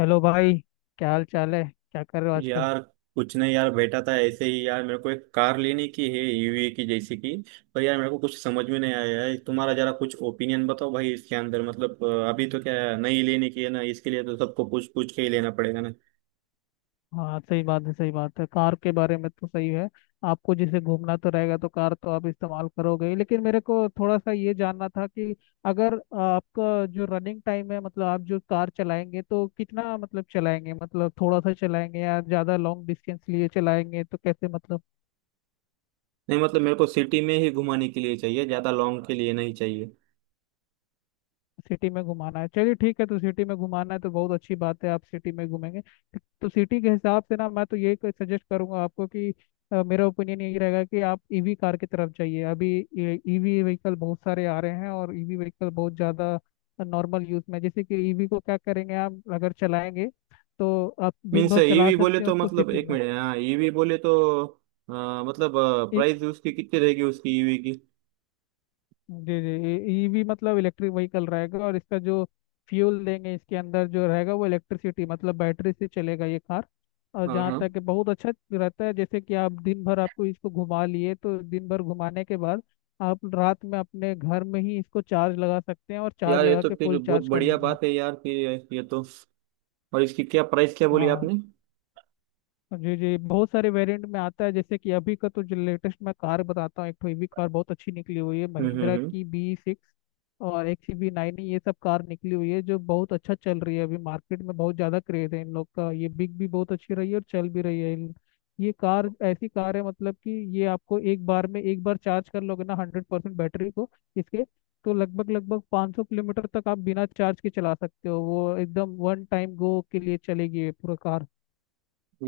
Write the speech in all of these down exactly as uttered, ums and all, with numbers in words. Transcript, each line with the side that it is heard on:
left: Hello भाई। क्या हाल चाल है? क्या कर रहे हो आजकल?
right: यार, कुछ नहीं यार, बैठा था ऐसे ही। यार, मेरे को एक कार लेने की है, ईवी की जैसी की। पर यार, मेरे को कुछ समझ में नहीं आया है। तुम्हारा जरा कुछ ओपिनियन बताओ भाई, इसके अंदर मतलब अ, अभी तो क्या है, नई लेने की है ना, इसके लिए तो सबको पूछ पूछ के ही लेना पड़ेगा ना।
left: हाँ, सही बात है, सही बात है। कार के बारे में तो सही है। आपको जैसे घूमना तो रहेगा तो कार तो आप इस्तेमाल करोगे ही। लेकिन मेरे को थोड़ा सा ये जानना था कि अगर आपका जो रनिंग टाइम है मतलब आप जो कार चलाएंगे तो कितना मतलब चलाएंगे, मतलब थोड़ा सा चलाएंगे या ज़्यादा लॉन्ग डिस्टेंस लिए चलाएंगे तो कैसे मतलब।
right: नहीं, मतलब मेरे को सिटी में ही घुमाने के लिए चाहिए, ज्यादा लॉन्ग के लिए नहीं चाहिए।
left: सिटी में घुमाना है, चलिए ठीक है। तो सिटी में घुमाना है तो बहुत अच्छी बात है, आप सिटी में घूमेंगे। तो सिटी के हिसाब से ना मैं तो ये सजेस्ट करूंगा आपको कि अ, मेरा ओपिनियन यही रहेगा कि आप ईवी कार की तरफ जाइए अभी। ईवी व्हीकल बहुत सारे आ रहे हैं और ईवी व्हीकल बहुत ज़्यादा नॉर्मल यूज़ में। जैसे कि ईवी को क्या करेंगे आप अगर चलाएंगे तो आप दिन
right: मीन्स
left: भर चला
right: ईवी बोले
left: सकते हैं
right: तो
left: उसको
right: मतलब,
left: सिटी
right: एक
left: में।
right: मिनट, हाँ, ईवी बोले तो अ, मतलब प्राइस उसकी कितनी रहेगी, उसकी ईवी की।
left: जी जी, ये ये भी मतलब इलेक्ट्रिक व्हीकल रहेगा और इसका जो फ्यूल देंगे इसके अंदर जो रहेगा वो इलेक्ट्रिसिटी, मतलब बैटरी से चलेगा ये कार। और
right: हाँ
left: जहाँ
right: हाँ,
left: तक कि बहुत अच्छा रहता है, जैसे कि आप दिन भर आपको इसको घुमा लिए तो दिन भर घुमाने के बाद आप रात में अपने घर में ही इसको चार्ज लगा सकते हैं और चार्ज
right: यार ये
left: लगा
right: तो
left: के
right: फिर
left: फुल
right: बहुत
left: चार्ज कर
right: बढ़िया
left: लीजिए।
right: बात है यार, फिर ये तो। और इसकी क्या प्राइस, क्या
left: हाँ
right: बोली
left: हाँ।
right: आपने?
left: जी जी, बहुत सारे वेरिएंट में आता है। जैसे कि अभी का तो जो लेटेस्ट मैं कार बताता हूँ, एक तो ईवी कार बहुत अच्छी निकली हुई है
right: हम्म हम्म
left: महिंद्रा
right: हम्म।
left: की बी सिक्स और एक सी बी नाइन। ये सब कार निकली हुई है जो बहुत अच्छा चल रही है अभी मार्केट में, बहुत ज़्यादा क्रेज है इन लोग का, ये बिक भी बहुत अच्छी रही है और चल भी रही है। इन- ये कार ऐसी कार है मतलब कि ये आपको एक बार में, एक बार चार्ज कर लोगे ना हंड्रेड परसेंट बैटरी को इसके, तो लगभग लगभग पाँच सौ किलोमीटर तक आप बिना चार्ज के चला सकते हो, वो एकदम वन टाइम गो के लिए चलेगी ये पूरा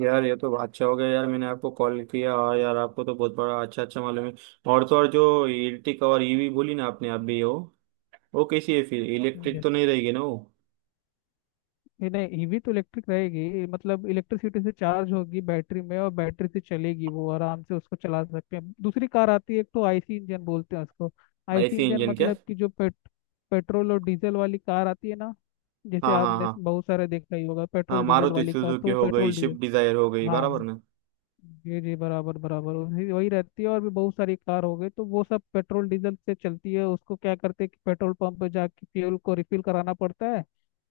right: यार, ये तो अच्छा हो गया यार, मैंने आपको कॉल किया, और यार आपको तो बहुत बड़ा अच्छा अच्छा मालूम है। और तो और, जो इलेक्ट्रिक और ईवी बोली ना आपने, आप भी हो वो वो कैसी है फिर,
left: कार।
right: इलेक्ट्रिक तो नहीं रहेगी ना वो?
left: नहीं नहीं, ईवी तो इलेक्ट्रिक रहेगी, मतलब इलेक्ट्रिसिटी से चार्ज होगी बैटरी में और बैटरी से चलेगी, वो आराम से उसको चला सकते हैं। दूसरी कार आती है, एक तो आईसी इंजन बोलते हैं उसको। आईसी
right: ऐसी
left: इंजन
right: इंजन क्या?
left: मतलब कि जो पेट, पेट्रोल और डीजल वाली कार आती है ना। जैसे
right: हाँ हाँ
left: आपने
right: हाँ।
left: बहुत सारे देखा ही होगा
right: हाँ,
left: पेट्रोल डीजल
right: मारुति
left: वाली कार,
right: सुजुकी
left: तो
right: हो गई,
left: पेट्रोल
right: स्विफ्ट
left: डीजल।
right: डिजायर हो गई, बराबर
left: हाँ
right: ना?
left: जी जी, बराबर बराबर, वही वही रहती है, और भी बहुत सारी कार हो गई। तो वो सब पेट्रोल डीजल से चलती है, उसको क्या करते हैं कि पेट्रोल पंप पे जाके फ्यूल को रिफिल कराना पड़ता है,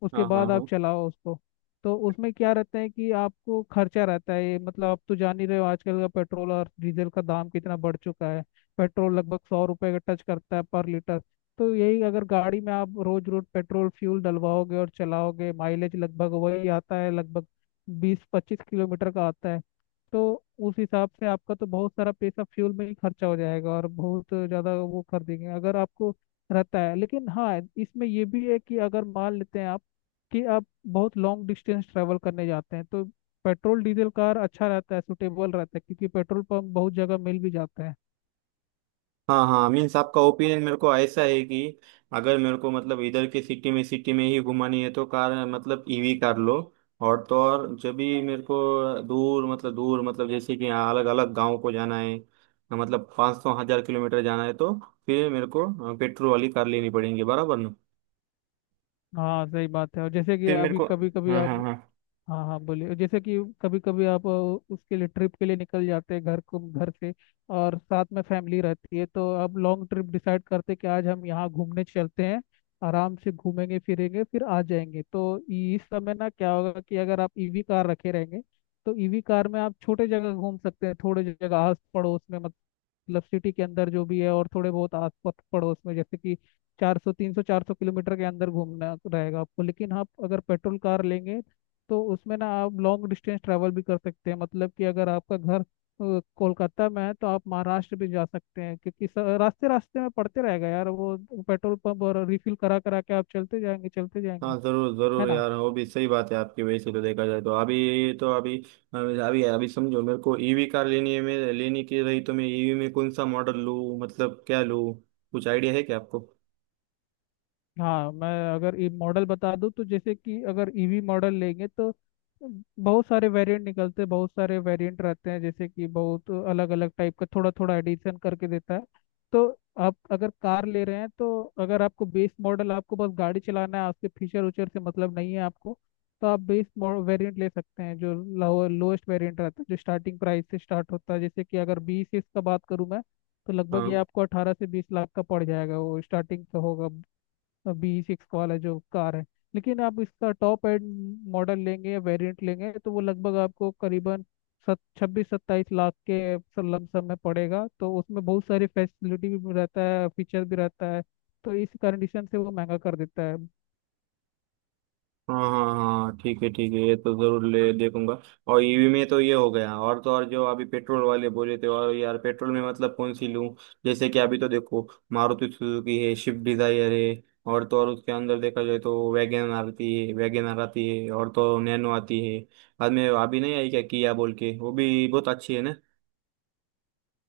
left: उसके
right: हाँ हाँ
left: बाद आप
right: हाँ
left: चलाओ उसको। तो उसमें क्या रहता है कि आपको खर्चा रहता है ये, मतलब आप तो जान ही रहे हो आजकल का पेट्रोल और डीजल का दाम कितना बढ़ चुका है। पेट्रोल लगभग सौ रुपये का टच करता है पर लीटर। तो यही अगर गाड़ी में आप रोज रोज पेट्रोल फ्यूल डलवाओगे और चलाओगे, माइलेज लगभग वही आता है, लगभग बीस पच्चीस किलोमीटर का आता है। तो उस हिसाब से आपका तो बहुत सारा पैसा फ्यूल में ही खर्चा हो जाएगा और बहुत ज़्यादा वो कर देंगे अगर आपको रहता है। लेकिन हाँ, इसमें ये भी है कि अगर मान लेते हैं आप कि आप बहुत लॉन्ग डिस्टेंस ट्रैवल करने जाते हैं तो पेट्रोल डीजल कार अच्छा रहता है, सुटेबल रहता है क्योंकि पेट्रोल पंप बहुत जगह मिल भी जाता है।
right: हाँ हाँ, मीन्स आपका ओपिनियन मेरे को ऐसा है कि अगर मेरे को मतलब इधर के सिटी में, सिटी में ही घुमानी है तो कार मतलब ईवी कार लो। और तो और, जब भी मेरे को दूर मतलब, दूर मतलब, जैसे कि अलग अलग गांव को जाना है, मतलब पाँच सौ हजार किलोमीटर जाना है, तो फिर मेरे को पेट्रोल वाली कार लेनी पड़ेगी, बराबर ना?
left: हाँ सही बात है। और जैसे कि
right: फिर मेरे
left: अभी
right: को
left: कभी कभी
right: हाँ
left: आप,
right: हाँ हाँ
left: हाँ हाँ बोलिए, जैसे कि कभी कभी आप अ, उसके लिए ट्रिप के लिए निकल जाते हैं घर को, घर से, और साथ में फैमिली रहती है तो आप लॉन्ग ट्रिप डिसाइड करते हैं कि आज हम यहाँ घूमने चलते हैं, आराम से घूमेंगे फिरेंगे फिर आ जाएंगे। तो इस समय ना क्या होगा कि अगर आप ईवी कार रखे रहेंगे तो ईवी कार में आप छोटे जगह घूम सकते हैं, थोड़े जगह आस पड़ोस में, मतलब सिटी के अंदर जो भी है, और थोड़े बहुत आस पत- पड़ोस में, जैसे कि चार सौ तीन सौ चार सौ किलोमीटर के अंदर घूमना रहेगा आपको। लेकिन आप अगर पेट्रोल कार लेंगे तो उसमें ना आप लॉन्ग डिस्टेंस ट्रैवल भी कर सकते हैं, मतलब कि अगर आपका घर अ, कोलकाता में है तो आप महाराष्ट्र भी जा सकते हैं, क्योंकि स- रास्ते रास्ते में पड़ते रहेगा यार वो पेट्रोल पंप, और रिफिल करा करा के आप चलते जाएंगे चलते जाएंगे।
right: हाँ, जरूर
left: है
right: जरूर
left: ना?
right: यार, वो भी सही बात है आपकी। वैसे तो देखा जाए तो, अभी तो अभी अभी अभी समझो, मेरे को ईवी कार लेनी है, मैं लेने की रही, तो मैं ईवी में कौन सा मॉडल लूँ, मतलब क्या लूँ? कुछ आइडिया है क्या आपको?
left: हाँ, मैं अगर ई मॉडल बता दूं तो जैसे कि अगर ईवी मॉडल लेंगे तो बहुत सारे वेरिएंट निकलते हैं, बहुत सारे वेरिएंट रहते हैं। जैसे कि बहुत अलग अलग टाइप का थोड़ा थोड़ा एडिशन करके देता है। तो आप अगर कार ले रहे हैं तो अगर आपको बेस मॉडल, आपको बस गाड़ी चलाना है उसके फीचर उचर से मतलब नहीं है आपको, तो आप बेस वेरिएंट ले सकते हैं, जो लोएस्ट वेरिएंट रहता है जो स्टार्टिंग प्राइस से स्टार्ट होता है। जैसे कि अगर बीस इसका बात करूं मैं तो लगभग ये
right: हाँ
left: आपको अठारह से बीस लाख का पड़ जाएगा, वो स्टार्टिंग का होगा, बी सिक्स वाला जो कार है। लेकिन आप इसका टॉप एंड मॉडल लेंगे या वेरिएंट लेंगे तो वो लगभग आपको करीबन सत छब्बीस सत्ताईस लाख के लमसम में पड़ेगा। तो उसमें बहुत सारी फैसिलिटी भी रहता है, फीचर भी रहता है, तो इस कंडीशन से वो महंगा कर देता है।
right: हाँ हाँ हाँ हाँ, ठीक है ठीक है, ये तो जरूर ले देखूंगा। और ईवी में तो ये हो गया, और तो और जो अभी पेट्रोल वाले बोले थे, और यार पेट्रोल में मतलब कौन सी लूं? जैसे कि अभी तो देखो, मारुति सुजुकी है, स्विफ्ट डिजायर है, और तो और उसके अंदर देखा जाए तो वैगन आती है, वैगन आती है, और तो नैनो आती है। बाद में अभी नहीं आई क्या, किया बोल के वो भी बहुत अच्छी है ना?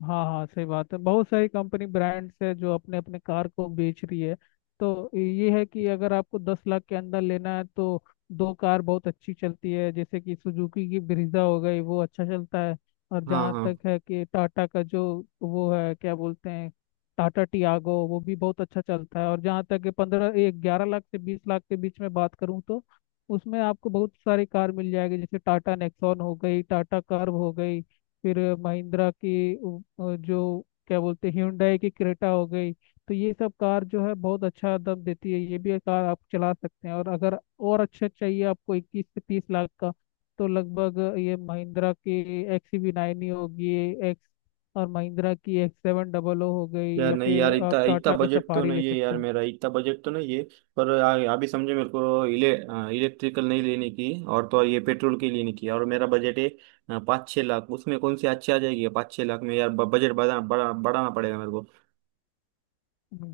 left: हाँ हाँ सही बात है, बहुत सारी कंपनी ब्रांड्स है जो अपने अपने कार को बेच रही है। तो ये है कि अगर आपको दस लाख के अंदर लेना है तो दो कार बहुत अच्छी चलती है, जैसे कि सुजुकी की ब्रीजा हो गई, वो अच्छा चलता है। और
right: हाँ
left: जहाँ
right: हाँ,
left: तक है कि टाटा का जो वो है, क्या बोलते हैं, टाटा टियागो, वो भी बहुत अच्छा चलता है। और जहाँ तक कि पंद्रह एक ग्यारह लाख से बीस लाख के बीच में बात करूँ तो उसमें आपको बहुत सारी कार मिल जाएगी, जैसे टाटा नेक्सॉन हो गई, टाटा कर्व हो गई, फिर महिंद्रा की उ- अ, जो क्या बोलते हैं, ह्यूंडई की क्रेटा हो गई। तो ये सब कार जो है बहुत अच्छा दम देती है, ये भी एक कार आप चला सकते हैं। और अगर और अच्छा चाहिए आपको, इक्कीस से तीस लाख का, तो लगभग ये महिंद्रा की एक्स वी नाइन ही होगी, एक्स, और महिंद्रा की एक्स सेवन डबल ओ हो गई,
right: यार
left: या
right: नहीं
left: फिर
right: यार,
left: आप
right: इतना इतना
left: टाटा का
right: बजट तो
left: सफारी ले
right: नहीं है
left: सकते
right: यार,
left: हैं।
right: मेरा इतना बजट तो नहीं है। पर आ- अभी समझे, मेरे को इले इलेक्ट्रिकल नहीं लेने की, और तो और ये पेट्रोल के लेने की। और मेरा बजट है अ, पाँच छः लाख, उसमें कौन सी अच्छी आ जाएगी पाँच छः लाख में यार? ब- बजट बढ़ा बड़ा बढ़ाना पड़ेगा मेरे को।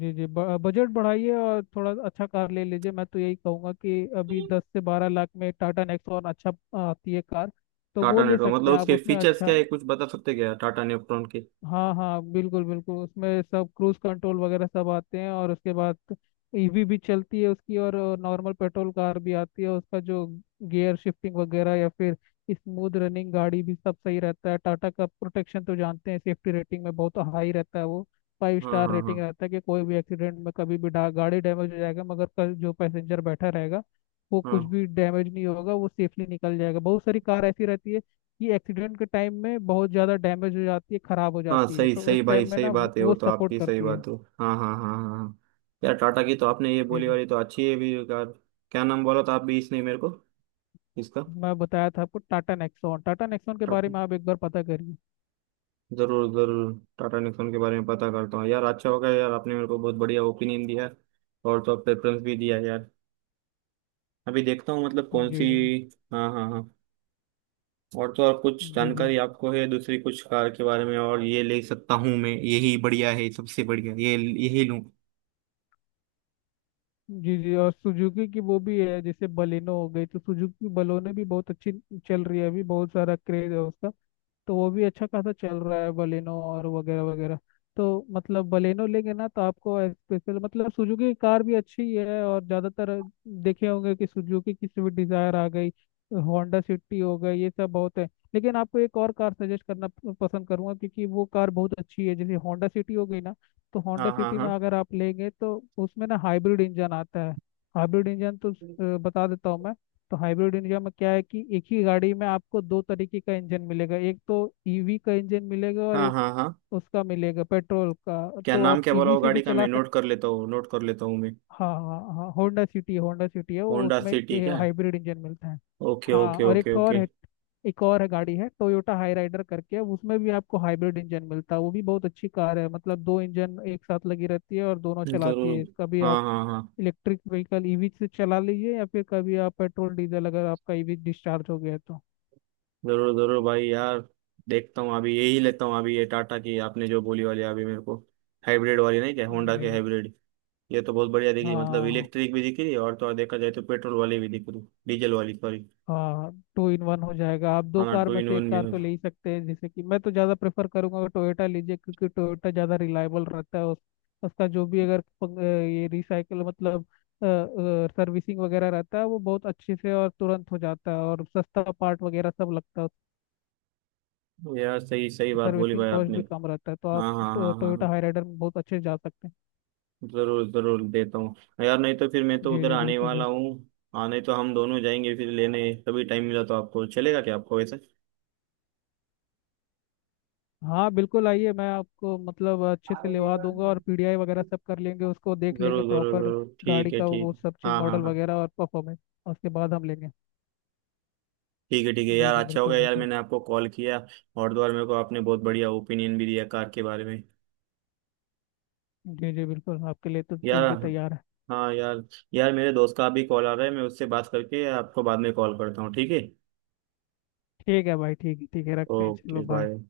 left: जी जी, ब- बजट बढ़ाइए और थोड़ा अच्छा कार ले लीजिए। मैं तो यही कहूँगा कि अभी दस से बारह लाख में टाटा नेक्सॉन अच्छा आती है कार, तो वो
right: टाटा
left: ले
right: नेक्ट्रॉन
left: सकते
right: मतलब
left: हैं आप,
right: उसके
left: उसमें
right: फीचर्स
left: अच्छा।
right: क्या है, कुछ बता सकते क्या टाटा नेक्ट्रॉन के?
left: हाँ हाँ बिल्कुल बिल्कुल, उसमें सब क्रूज कंट्रोल वगैरह सब आते हैं, और उसके बाद ईवी भी चलती है उसकी, और नॉर्मल पेट्रोल कार भी आती है। उसका जो गियर शिफ्टिंग वगैरह, या फिर स्मूथ रनिंग गाड़ी, भी सब सही रहता है। टाटा का प्रोटेक्शन तो जानते हैं, सेफ्टी रेटिंग में बहुत हाई रहता है वो, फाइव
right: हाँ
left: स्टार
right: हाँ
left: रेटिंग
right: हाँ
left: रहता है। कि कोई भी एक्सीडेंट में कभी भी डा- गाड़ी डैमेज हो जाएगा मगर कल जो पैसेंजर बैठा रहेगा वो कुछ
right: हाँ
left: भी डैमेज नहीं होगा, वो सेफली निकल जाएगा। बहुत सारी कार ऐसी रहती है कि एक्सीडेंट के टाइम में बहुत ज़्यादा डैमेज हो जाती है, ख़राब हो
right: हाँ,
left: जाती है,
right: सही
left: तो
right: सही
left: उस
right: भाई,
left: टाइम में
right: सही
left: ना वो,
right: बात है, वो
left: वो
right: तो
left: सपोर्ट
right: आपकी सही
left: करती है।
right: बात हो, हाँ हाँ हाँ हाँ हाँ। यार, टाटा की तो आपने ये
left: जी
right: बोली
left: जी,
right: वाली तो अच्छी है भी कार। क्या नाम बोला था आप भी, इसने मेरे को इसका?
left: मैं बताया था आपको टाटा नेक्सॉन, टाटा नेक्सॉन के बारे
right: टा-
left: में आप एक बार पता करिए।
right: जरूर जरूर, टाटा निक्सन के बारे में पता करता हूँ यार, अच्छा होगा यार, आपने मेरे को बहुत बढ़िया ओपिनियन दिया है, और तो प्रेफरेंस भी दिया है यार। अभी देखता हूँ मतलब
left: हाँ,
right: कौन सी।
left: जी जी।
right: हाँ हाँ हाँ, और तो और कुछ
left: जी जी,
right: जानकारी आपको है दूसरी कुछ कार के बारे में, और ये ले सकता हूँ मैं, यही बढ़िया है, सबसे बढ़िया ये, यही लूँ?
left: जी जी और सुजुकी की वो भी है जैसे बलेनो हो गई, तो सुजुकी बलोने भी बहुत अच्छी चल रही है अभी, बहुत सारा क्रेज है उसका। तो वो भी अच्छा खासा चल रहा है बलेनो, और वगैरह वगैरह। तो मतलब बलेनो लेंगे ना तो आपको स्पेशल, मतलब सुजुकी की कार भी अच्छी ही है। और ज़्यादातर देखे होंगे कि सुजुकी की स्विफ्ट डिज़ायर आ गई, होंडा सिटी हो गई, ये सब बहुत है। लेकिन आपको एक और कार सजेस्ट करना प- पसंद करूंगा क्योंकि वो कार बहुत अच्छी है, जैसे होंडा सिटी हो गई ना। तो होंडा
right: हाँ हाँ
left: सिटी में
right: हाँ
left: अगर आप लेंगे तो उसमें ना हाइब्रिड इंजन आता है। हाइब्रिड इंजन तो अ, बता देता हूँ मैं। तो हाइब्रिड इंडिया में क्या है कि एक ही गाड़ी में आपको दो तरीके का इंजन मिलेगा, एक तो ईवी का इंजन मिलेगा और
right: हाँ
left: एक
right: हाँ हाँ,
left: उसका मिलेगा पेट्रोल का।
right: क्या
left: तो
right: नाम,
left: आप
right: क्या बोला
left: ईवी
right: वो
left: से भी
right: गाड़ी का, मैं
left: चला
right: नोट
left: सकते।
right: कर लेता हूँ, नोट कर लेता हूँ मैं।
left: हाँ हाँ हाँ, होंडा सिटी, होंडा सिटी है वो,
right: होंडा
left: उसमें
right: सिटी क्या?
left: हाइब्रिड इंजन मिलता है।
right: ओके
left: हाँ,
right: ओके
left: और एक
right: ओके
left: तो और
right: ओके।
left: है, एक और है गाड़ी, है टोयोटा हाई राइडर करके, उसमें भी आपको हाइब्रिड इंजन मिलता है, वो भी बहुत अच्छी कार है। मतलब दो इंजन एक साथ लगी रहती है और दोनों चलाती
right: जरूर,
left: है। कभी
right: हाँ
left: आप
right: हाँ हाँ।
left: इलेक्ट्रिक व्हीकल ईवी से चला लीजिए या फिर कभी आप पेट्रोल डीजल, अगर आपका ईवी डिस्चार्ज हो गया है तो।
right: जरूर जरूर भाई यार, देखता हूँ अभी यही लेता हूँ, अभी ये टाटा की आपने जो बोली वाली, अभी मेरे को हाइब्रिड वाली नहीं क्या, होंडा के
left: जी,
right: हाइब्रिड? ये तो बहुत बढ़िया दिख रही, मतलब
left: हाँ
right: इलेक्ट्रिक भी दिख रही है, और तो और देखा जाए तो पेट्रोल वाली भी दिख रही, डीजल वाली, सॉरी।
left: हाँ टू इन वन हो जाएगा, आप
right: हाँ
left: दो
right: ना,
left: कार
right: टू
left: में
right: इन
left: से एक
right: वन भी
left: कार
right: है।
left: तो ले ही सकते हैं। जैसे कि मैं तो ज़्यादा प्रेफर करूंगा टोयोटा लीजिए क्योंकि टोयोटा ज़्यादा रिलायबल रहता है, उस, उसका जो भी, अगर प- ये रिसाइकल मतलब सर्विसिंग वगैरह रहता है, वो बहुत अच्छे से और तुरंत हो जाता है, और सस्ता पार्ट वगैरह सब लगता है,
right: तो यार, सही सही बात बोली
left: सर्विसिंग
right: भाई
left: कॉस्ट
right: आपने।
left: भी कम रहता है। तो आप
right: हाँ हाँ
left: टो,
right: हाँ हाँ
left: टोयोटा
right: हाँ,
left: हाईराइडर में बहुत अच्छे से जा सकते हैं।
right: जरूर जरूर देता हूँ। यार, नहीं तो फिर मैं तो
left: जी
right: उधर
left: जी
right: आने
left: बिल्कुल
right: वाला
left: बिल्कुल।
right: हूँ। हाँ, नहीं तो हम दोनों जाएंगे फिर लेने, कभी टाइम मिला तो। आपको चलेगा क्या आपको वैसे?
left: हाँ बिल्कुल आइए, मैं आपको मतलब अच्छे से लिवा दूंगा और पीडीआई वगैरह सब कर लेंगे, उसको देख लेंगे
right: जरूर जरूर
left: प्रॉपर
right: जरूर, ठीक
left: गाड़ी
right: है
left: का
right: ठीक
left: वो
right: है।
left: सब चीज़,
right: हाँ हाँ
left: मॉडल
right: हाँ,
left: वगैरह और परफॉर्मेंस, उसके बाद हम लेंगे।
right: ठीक है ठीक है
left: जी
right: यार,
left: जी
right: अच्छा हो
left: बिल्कुल
right: गया यार,
left: बिल्कुल।
right: मैंने आपको कॉल किया, और द्वार मेरे को आपने बहुत बढ़िया ओपिनियन भी दिया कार के बारे में
left: जी जी बिल्कुल, आपके लिए तो
right: यार।
left: कुछ भी तैयार है।
right: हाँ यार। यार, मेरे दोस्त का अभी कॉल आ रहा है, मैं उससे बात करके आपको बाद में कॉल करता हूँ, ठीक है?
left: ठीक है भाई, ठीक है, ठीक है, रखते हैं, चलो
right: ओके
left: बाय।
right: बाय।